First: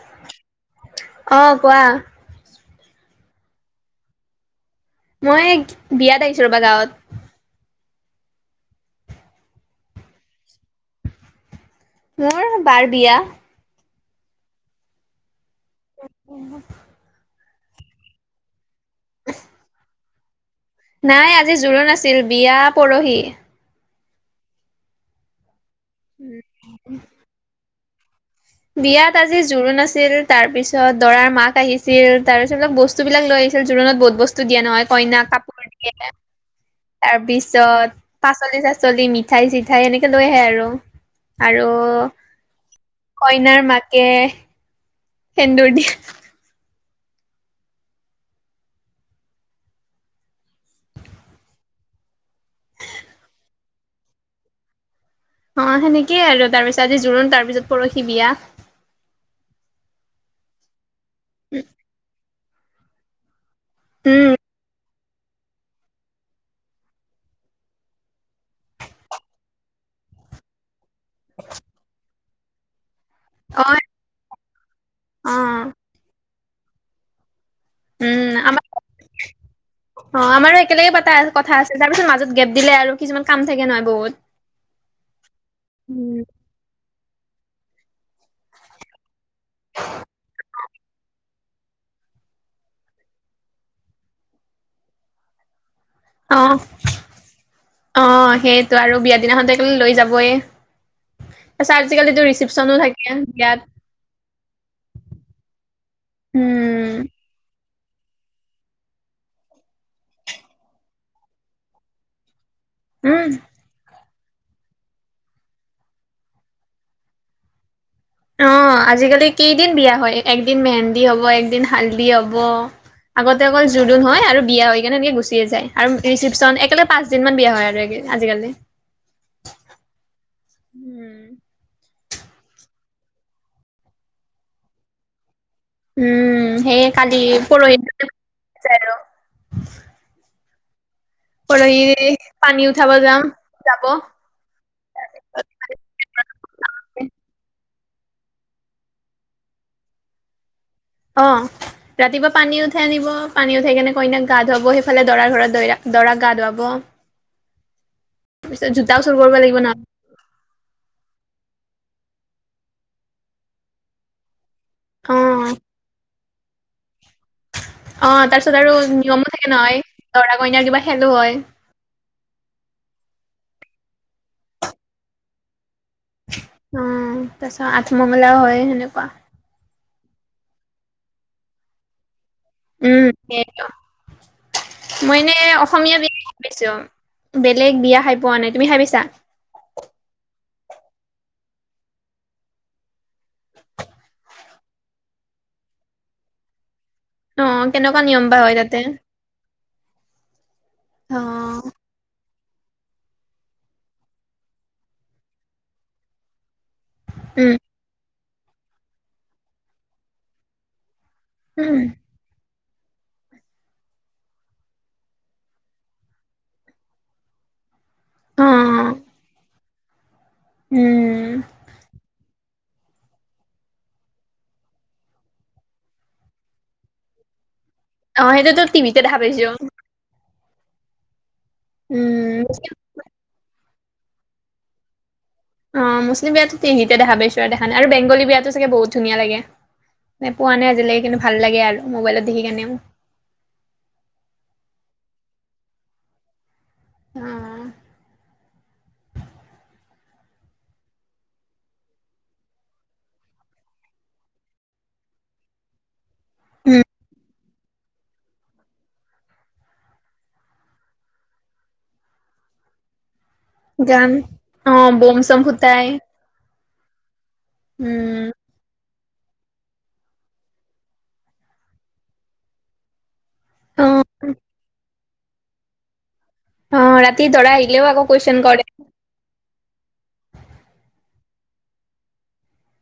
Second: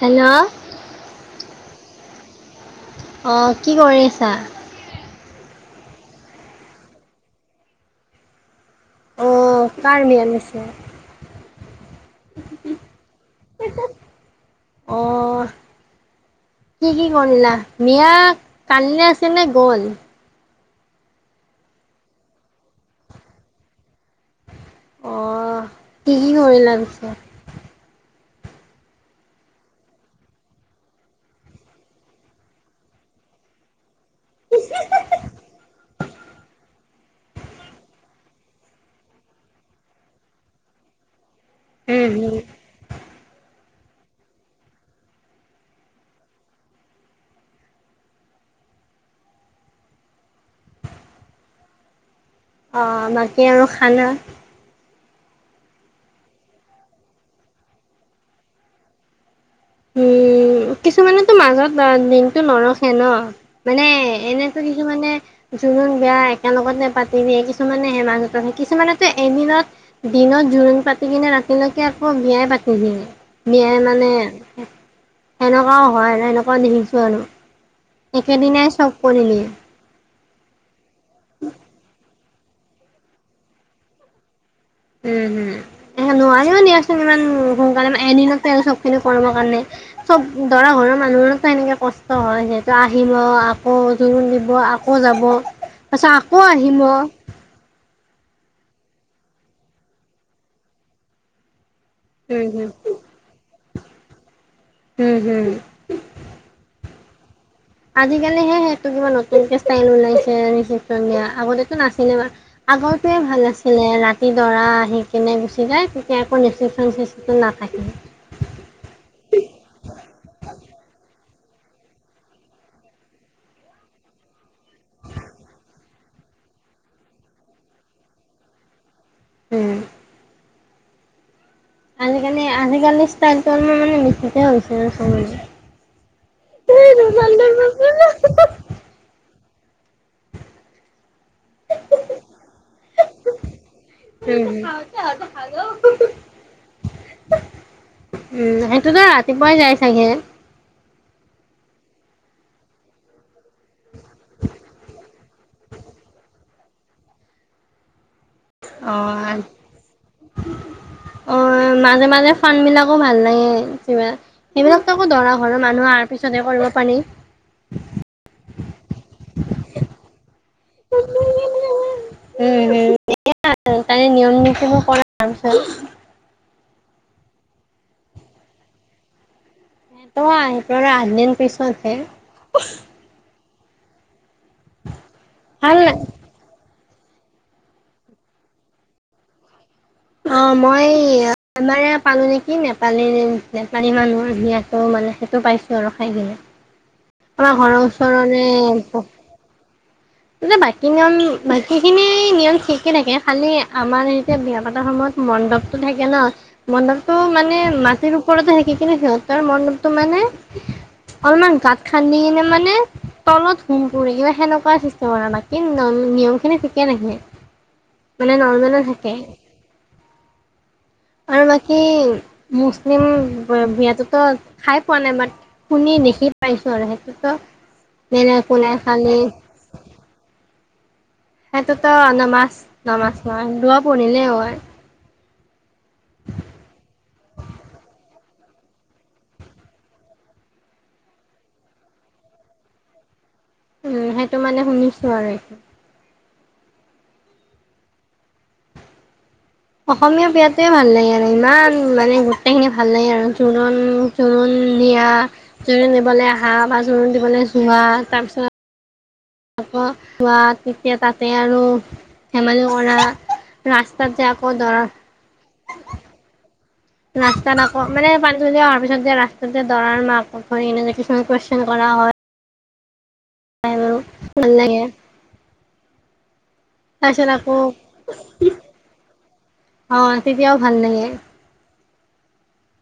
Hello. কুৱা। অঁ কি কৰি আছা মই বিয়াত আহিছো ৰ'বা গাঁৱত আহ কাৰ বিয়া পিছে মোৰ বাৰ বিয়া অ কি কি কইলা বিয়া কালি আছে নে গ'ল নাই আজি জোৰোণ আছিল বিয়া পৰহি অহ, কি কি কৰিলা পিছে? বিয়াত আজি জোৰোণ আছিল, তাৰ পিছত দৰাৰ মাক আহিছিল, তাৰ পিছত অলপ বস্তু বিলাক লৈ আহ জোৰোণত বহুত বস্তু দিয়া নহয় কইনাক কাপোৰ দিয়ে, তাৰপিছত পাচলি চাচলি মিঠাই চিঠাই এনেকে লৈ আহে আৰু, আৰু উম হম। কইনাৰ মাকে সেন্দুৰ দিয়া অ', বাকী আৰু খানা? অ', সেনেকেই আৰু, তাৰ পিছত আজি জোৰোণ তাৰ পিছত পৰহি বিয়া। উম, কিছুমানেতো মাজত দিনতটো নৰখে ন'। মানে উম এনেটো কিছো মানে জোৰোণ বেয়া একেলগতে পাতি দিয়ে, কিছুমানে হে মাহত, কিছুমানেটো এমিনত দিনত জোৰোণ পাতি কিনে ৰাতিলৈকে আকৌ বিয়াই পাতি দিয়ে, বিয়াই অ', মানে অ', সেনেকুৱাও হয়, আৰু এনেকুৱাও নিশিছো আৰু। উম, একেদিনাই চব কৰি নিয়ে। আমাৰ অ' আমাৰো একেলগে পতা কথা আছে, তাৰপিছত মাজত গেপ দিলে আৰু কিছুমান কাম থাকে নহয় বহুত। উম, হম, এ নোৱাৰিও নিয়াচোন ইমান সোনকালে এদিনত চব খিনি কৰিবৰ কাৰণে, চব দৰা ঘৰৰ মানুহততো এনেকে কষ্ট হয়, যিহেতু আহিব, আকৌ জোৰোণ দিব আকৌ যাব। তাৰছাত অ আকৌ আহিম। অ সেইটো আৰু বিয়া দিনাখন টো একে লৈ যাবই। তাৰছ আজিকালিতো হম ৰিচিপশ্যনো থাকে বিয়াত। উম, হম। উম আজিকালিহে সটো কিবা নতুনকে ষ্টাইল ওলাইছে ৰিচপন দিয়া, আগতেতো নাছিলে। উম আগৰটয়ে ভাল আছিলে ৰাতি তি দৰা আহি কেনে গুচি যায়, তেতিয়া একো ৰেচিপশ্যন চিষ্টটো নাথাকে। অ আজিকালি দিন হাল্দি হ'ব। আগতে অকল জোৰণ হয় আৰু বিয়া হৈ কিনে এনেকে গুচিয়ে যায়, আৰু ৰিচিপশচন একেলগে পাঁচ দিন মান বিয়া হয় আৰু। আজিকালি। হম। উম। আজিকালি আজিকালি ষ্টাইলটো অলপমান মানে মিঠতে হৈছে আৰু চ উম, সেইয়ে কালি পৰহি আৰু পৰহি পানী উঠাব যাম যাব। খাওঁতে অ' ভা'ল। উম, সেইটোতো ৰাতিপুৱাই যাই চাগে। অ'। ৰাতিপুৱা পানী উঠাই আনিব, পানী উঠাই কেনে কইনাক গা ধুৱাব সেইফালে দৰাৰ ঘৰত দ দৰা গা ধুৱাব। তাৰ পিছত জোতাও চুৰ কৰিব অ'। লাগিব নয় অ' মাজে মাজে ফান বিলাকো ভাল লাগে, কিবা। সেইবিলাক টো একো দৰা ঘৰৰ মানুহ পিছতহে কৰিব পানী। অ'হ। তাৰপিছত আৰু নিয়মো থাকে নহয়। দৰা-কইনাৰ কিবা খেলো হয়। উম। এয়া [unintelligible] তে নিয়ম- নীতিবোৰ কৰা হোৱাৰ পিছত অ' তাৰছত আঠমঙলা হয় সেনেকুৱা। সটো আহি আঠদিন পিছতহে। উম সেইটো, মই এনে ভাল অসমীয়া লাগে। বিয়াহে খাই পাইছোঁ। বেলেগ বিয়া খাই পোৱা নাই, তুমি খাই পইচা? অ', মইমাৰ পালো নেকি নেপালী নেপালী মানুহি মানে সেইটো পাইছো আৰু খাই কিনে। আমাৰ অ', ঘৰৰ কেনেকুৱা নিয়ম বা ওচৰৰে হয় তাতে? [unintelligible] বাকী নিয়ম, অ', বাকীখিনি নিয়ম ঠিকে থাকে। খালি আমাৰ এতিয়া বিয়া পতাৰ সময়ত মণ্ডপটো থাকে ন, মণ্ডপটো উম, মানে মাটিৰ ওপৰতে থাকি কেনে, সিহঁতৰ মণ্ডপটো মানে অলপমান গাত উম, খান্দি কিনে মানে তলত হুম পুৰি কিবা সেনেকুৱা [unintelligible] বাকী নিয়ম খিনি ঠিকে থাকে। মানে নৰ্মেলে অ', থাকে। উম, আৰু বাকী মুছলিম বিয়াটোত' খাই পোৱা নাই। বাট শুনি দেখি পাইছোঁ। আৰু সেইটোত' দে অ', দে সেইটোতো একো নাই। টিভিতে খালী দেখা পাইছোঁ, সেইটোত' নামাজ। উম। নামাজ। পঢ়ে। দোৱা পঢ়িলেও হয়। অ মুছলিম বিয়াতটো টিভিতে দেখা পাইছো। আৰু দেখা নাই। আৰু বেংগলী বিয়াটো চাগে বহুত ধুনীয়া লাগে। নাই। পোৱা নাই আজিলৈকে। কিন্তু ভাল লাগে আৰু। মোবাইলত দেখি কেনে উম। সেইটো মানে শুনিছো আৰু। এ অহ। অসমীয়া বিয়াত টে ভাল লাগে আৰু। ইমান মানে গোটেইখিনি ভাল লাগে আৰু। জোৰণ- জোৰণ বিয়া। জোৰণ দিবলৈ আহা। বা জোৰণ দিবলৈ যোৱা। তাৰপিছত আকৌ খোৱা। তেতিয়া তাতে আৰু ধেমালি কৰা। ৰাস্তাত গান। যে আকৌ অ দৰা বম-চম ফুতাই। ৰাস্তাত। আকৌ মানে পানী তল অহাৰ পিছত যে ৰাস্তা তাতে দৰাৰ মাকক এনে যে কিছুমান কয়েচছন কৰা হয়। অ [unintelligible] ভাল লাগে। অ ৰাতি তাৰছত দৰা আকৌ আহিলেও আকৌ কুৱেশন কৰে। অহ। তেতিয়াও ভাল লাগে।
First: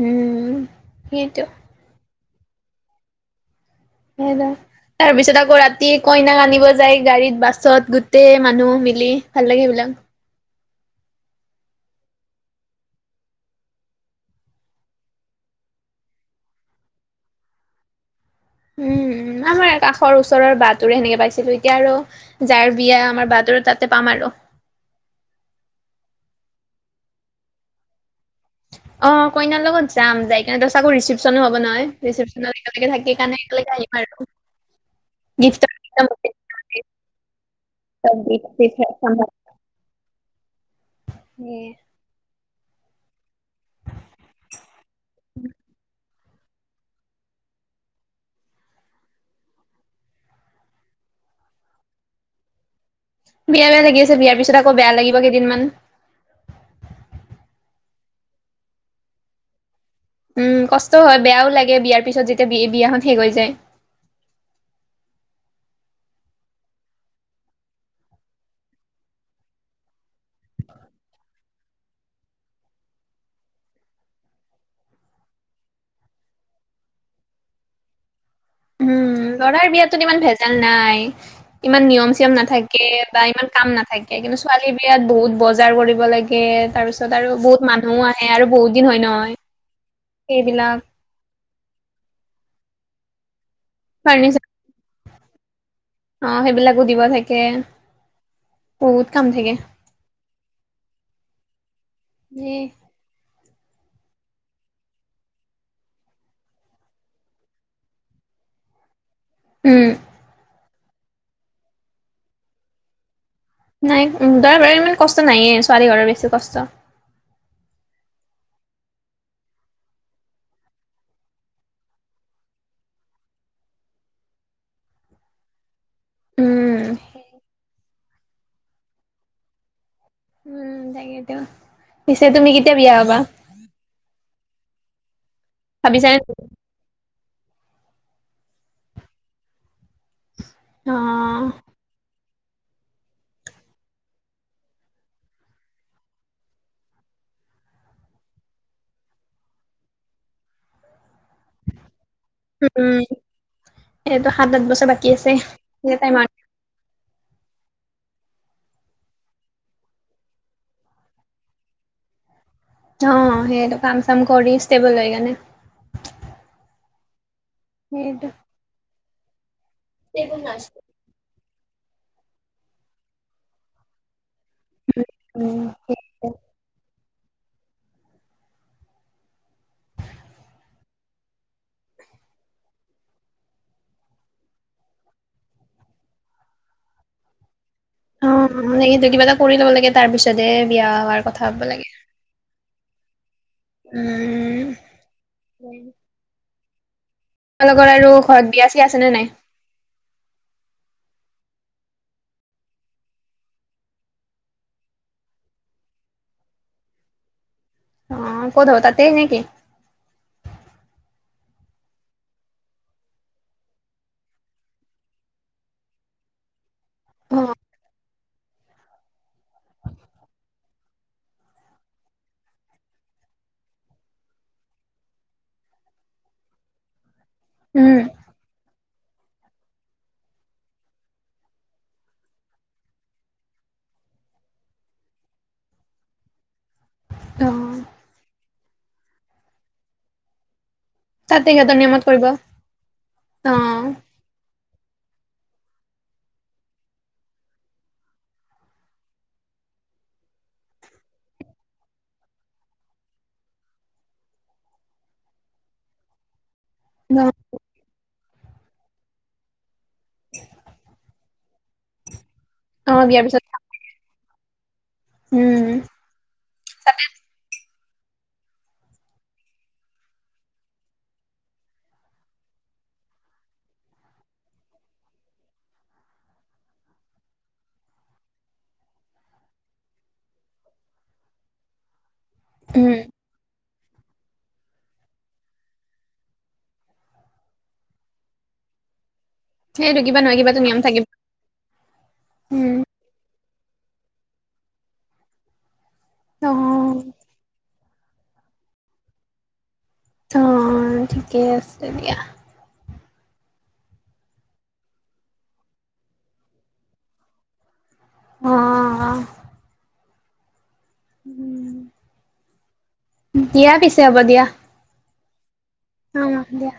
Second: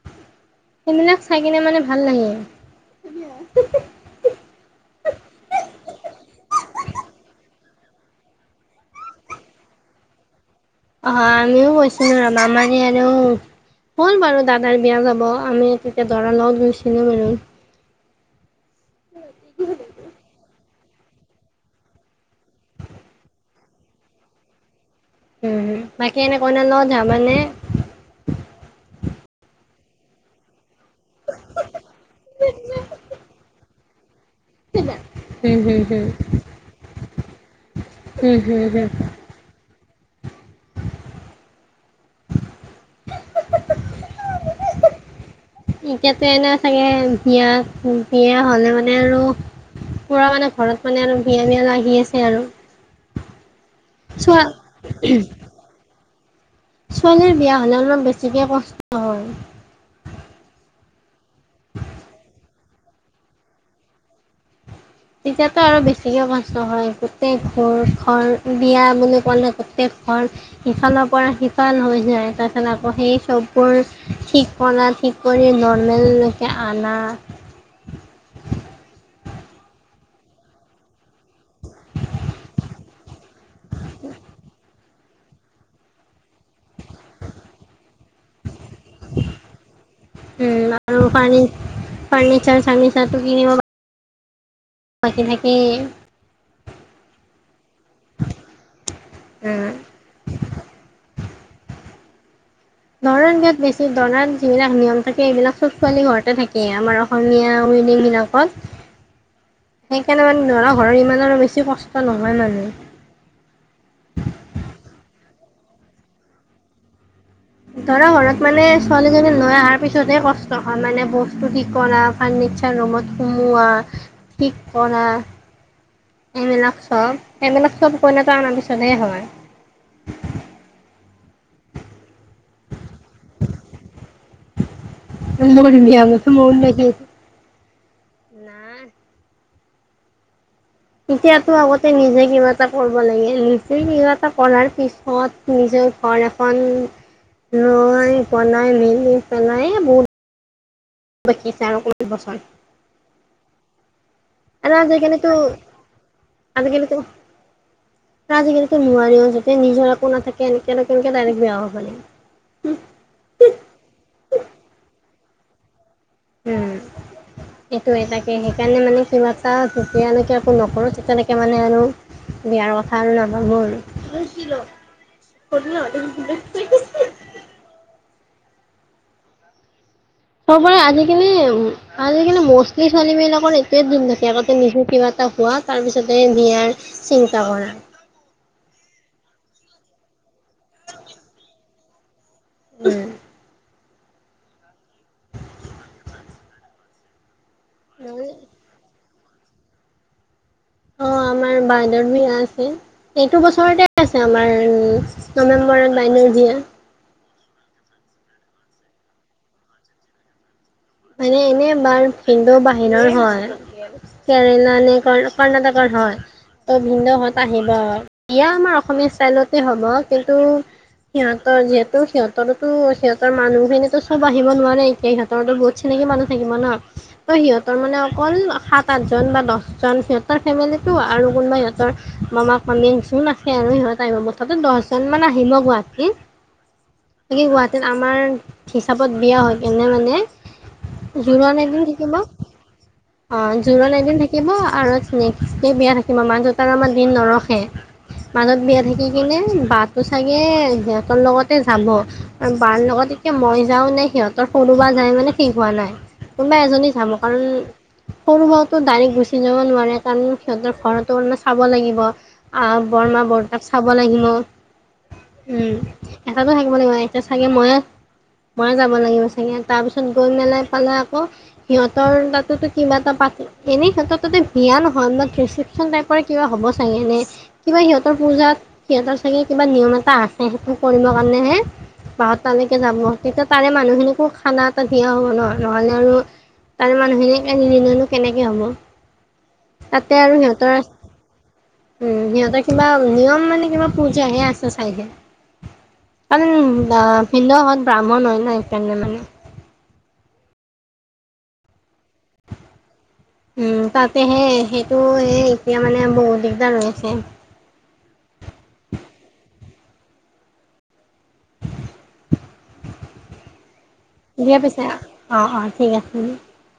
উম সেইবিলাক চাই সেইটো কিনে মানে ভাল লাগে। হয়, নহ। তাৰ পিছত আকৌ ৰাতি কইনাক আনিব যায়। গাড়ীত, বাছত। গোটেই মানুহ ভাল লাগে। এইবিলাক অহ। হ। আমিও কৈছো না। নামানে আৰু হ'ল বাৰু। দাদাৰ বিয়া যাব। আমি তেতিয়া দৰা লগত গৈছিলো বাৰু উম। উম,। আমাৰ কাষৰ ওচৰৰ বাট তোৰ হেনেকে পাইছিলো। এতিয়া আৰু, যাৰ বিয়া আমাৰ বাহতৰ তেনেকে পাম আৰু উম, বাকী এনে কইনাৰ লগত যাবানে? অ, কইনাৰ লগত যাম। যাই কিনে দছ আকো। ৰিচিপশনো' হব নহয়। ৰিচিপশন দিনলৈকে থাকি কাৰণে একেলগে আহিম আৰু উম। হম। গিফ্টৰ হম। একদম [unintelligible] [inaudible] [inaudible] এতিয়াতো এনে চাগে বিয়াত। বিয়া হ'লে মানে আৰু পুৰা মানে। ঘৰত মানে আৰু, বিয়া -বিয়া আহি আছে আৰু বিয়া- বিয়া লাগি আছে। বিয়াৰ ছোৱা পিছত আকৌ বেয়া লাগিব কেইদিনমান ছোৱালীৰ বিয়া হ'লে অলপ বেছিকৈ কষ্ট হয়। উম, কষ্টও হয় বেয়াও লাগে বিয়াৰ পিছত যেতিয়া বি বিয়াখন শেষ হৈ যায় তেতিয়াতো আৰু বেছিকে কষ্ট হয়, গোটেই ঘৰ ঘৰ বিয়া বুলি ক'লে গোটেই ঘৰ সিফালৰ পৰা সিফাল হৈ যায় তাৰপছত আকৌ সেই চববোৰ ঠিক কৰা ঠিক কৰি নৰ্মেলকে আনা উম, লৰাৰ বিয়াতো ইমান ভেজাল নাই ইমান নিয়ম- চিয়ম নাথাকে। বা ইমান কাম নাথাকে। কিন্তু ছোৱালী বিয়াত বহুত বজাৰ কৰিব লাগে। তাৰ পিছত আৰু বহুত মানুহো আহে। আৰু বহুত দিন হয় নহয় উম। সেইবিলাক আৰু ফাৰ -ফাৰ্ণিচাৰ- চাৰ্ণিচাৰটো কিনিব ফাৰনিচা বাকি থাকি অ, সেইবিলাকো দিব থাকে। বহুত কাম থাকে। উম [inaudible] নি দৰা গাত বেছি দৰাত যিবিলাক নিয়ম থাকে এইবিলাক চব ছোৱালী ঘৰতে থাকেই আমাৰ অসমীয়া বিলাকত উম সেইকাৰণে মানে দৰা ঘৰৰ ইমান আৰু বেছি কষ্ট নহয় মানে নাই দৰাঘৰৰ ইমান কষ্ট নাইয়ে, ছোৱালী ঘৰৰ বেছি কষ্ট। দৰা ঘৰত মানে ছোৱালীজনী লৈ অহাৰ পিছতহে কষ্ট হয়, মানে বস্তু ঠিক কৰা ফাৰ্নিছাৰ ৰুমত সোমোৱা থিক কৰা এইবিলাক উম চব এইবিলাক চব কইনাটো অনাৰ পিছতহে হয়। উম, তাকেতো, পিছে তুমি কেতিয়া বিয়া হবা এিয় ভাবিছানে ম [unintelligible] অ এতিয়াতো আগতে নিজে কিবা এটা কৰিব লাগে, নিজেই কিবা এটা কৰাৰ পিছত নিজৰ ঘৰ এখন লৈ বনাই মেলি পেলাই বহুত বাকী আছে আৰু অকমান বছৰ উম, এইটো সাত আঠ এনেই বছৰ আজি বাকী আছে কালিটো তাই মান আজি কালিটো আজিকালিটো নোৱাৰিও যতে নিজৰ একো নাথাকে এনেকনো কেনেকে ডাইৰেক্ট বেয়া হ'ব লাগে। অ সেইটো কাম চাম কৰি ষ্টেবল হৈ কেনে উম, এইটোয়ে সেইটো তাকে সেইকাৰণে মানে কিবা তাত যেতিয়া এনেকৈ একো নকৰোঁ তেতিয়ালৈকৈ মানে আৰু বিয়াৰ কথা আৰু নাভাবোঁ আৰু [inaudible] উম চবৰে আজিকালি আজিকালি ম'ষ্টলি ছোৱালী বিলাকৰ এইটোৱে দিন থাকে আগতে নিজও কিবা খোৱা, তাৰপিছতে বিয়াৰ চিন্তা কৰা। অ, মানে সটো কিবা এটা কৰি ল'ব লাগে তাৰ পিছতে বিয়া হোৱাৰ কথা হব লাগে। উ'ম ও' তোমালোকৰ আৰু ঘৰত বিয়া চিয়া আছে নে নাই? অ' আমাৰ বাইদেউৰ বিয়া আছে, এইটো বছৰতে আছে আমাৰ, নৱেম্বৰত বাইদেউ বিয়া অ' ক'ত হ'ব, তাতে নে কি। মানে এনে বাৰ ভিন্দেঔ বাহিৰৰ হয়। কেৰেলা নে কৰ্ণাটকৰ হয়। ত অ ভিন্দেঔহঁত আহিব। আৰু বিয়া আমাৰ অসমীয়া ষ্টাইলতে হ'ব। কিন্তু সিহঁতৰ যিহেতু সিহঁতৰো সিহঁতৰ মানুহখিনিতো সব আহিব নোৱাৰে এতিয়া, সিহঁতৰতো বহুত চিনাকি মানুহ থাকিব ন। ত' সিহঁতৰ মানে উম, অকল সাত পাঁচজন বা দহজন সিহঁতৰ ফেমিলিটো আৰু কোনোবা সিহঁতৰ মামা মামী যোন আছে আৰু সিহ হত আহিব, মুঠতে দহজন মান আহিম গুৱাহাটী কিন গুৱাহাটীত অ', আমাৰ হিচাপত বিয়াহৈ কিনে মানে তাতে জোৰণ সিহঁতৰ এদিন নিয়মত থাকিব কৰিব অ'। অ' জোৰণ এদিন থাকিব আৰু নেক্সট ডে বিয়া থাকিম মা দেউতাৰ আমাৰ দিন নৰখে।। মাজত বিয়া থাকি কিনে বাটো চাগে সিহঁতৰ লগতে যাব আৰু বাৰ লগত। গতিকে মই যাওঁ নে সিহঁতৰ সৰু বা যায় মানে ঠিক হোৱা নাই কোনোবা এজনী যাম কাৰণ। সৰু বাওঁতো ডাইৰেক্ট গুচি যাব নোৱাৰে কাৰণ সিহঁতৰ ঘৰতো চাব লাগিব। অহ অ, বৰমা বিয়াৰ পিছত বৰটাক চাব লাগিব। উম এটাতো থাকিব লাগিব। এটিয়া চাগে ময়ে ময়ে যাব লাগিব চাগে, তাৰ পিছত গৈ মেলাই পেলাই আকৌ সিহঁতৰ তাতোটো কিবা এটা পাতি এনে সিহ'তৰ তাতে বিয়া নহয় মানত ৰিচেপচন টাইপৰ কিবা হ'ব চাগে, এনেই কিবা সিহঁতৰ পূজাত সিহঁতৰচাগে কিবা নিয়ম টা আছে, সেইটো কৰিবৰ কাৰণে হে বা হ'ত তালৈকে যাব। উম, তেতিয়া তাৰে মানুহখিনিকো খানা দিয়া হ'ব ন, নহ'লে আৰু তাৰে মানুহখিনিক নিনিলেনো কেনেকৈ হ'ব। সেইটো তাতে কিবা আৰু নহয় কিবাতো সিহঁতৰ নিয়ম থাকিব। উম সিহঁতৰ উম, কিবা নিয়ম মানে কিবা পু। জা হে আছে চাগে কাৰণ অ', ভিন্ন। ব্ৰাহ্মণ হয় নহ সেইকাৰণে মানে।। অ' ঠিকেই আছে দিয়া। উম, তাতেহে সেইটো এই এতিয়া মানে বহুত দিগদাৰ হৈ আছে। অহ অহ অহ। দিয়া পিছে হ'ব দিয়া। অঁ অঁ। অ' দিয়া।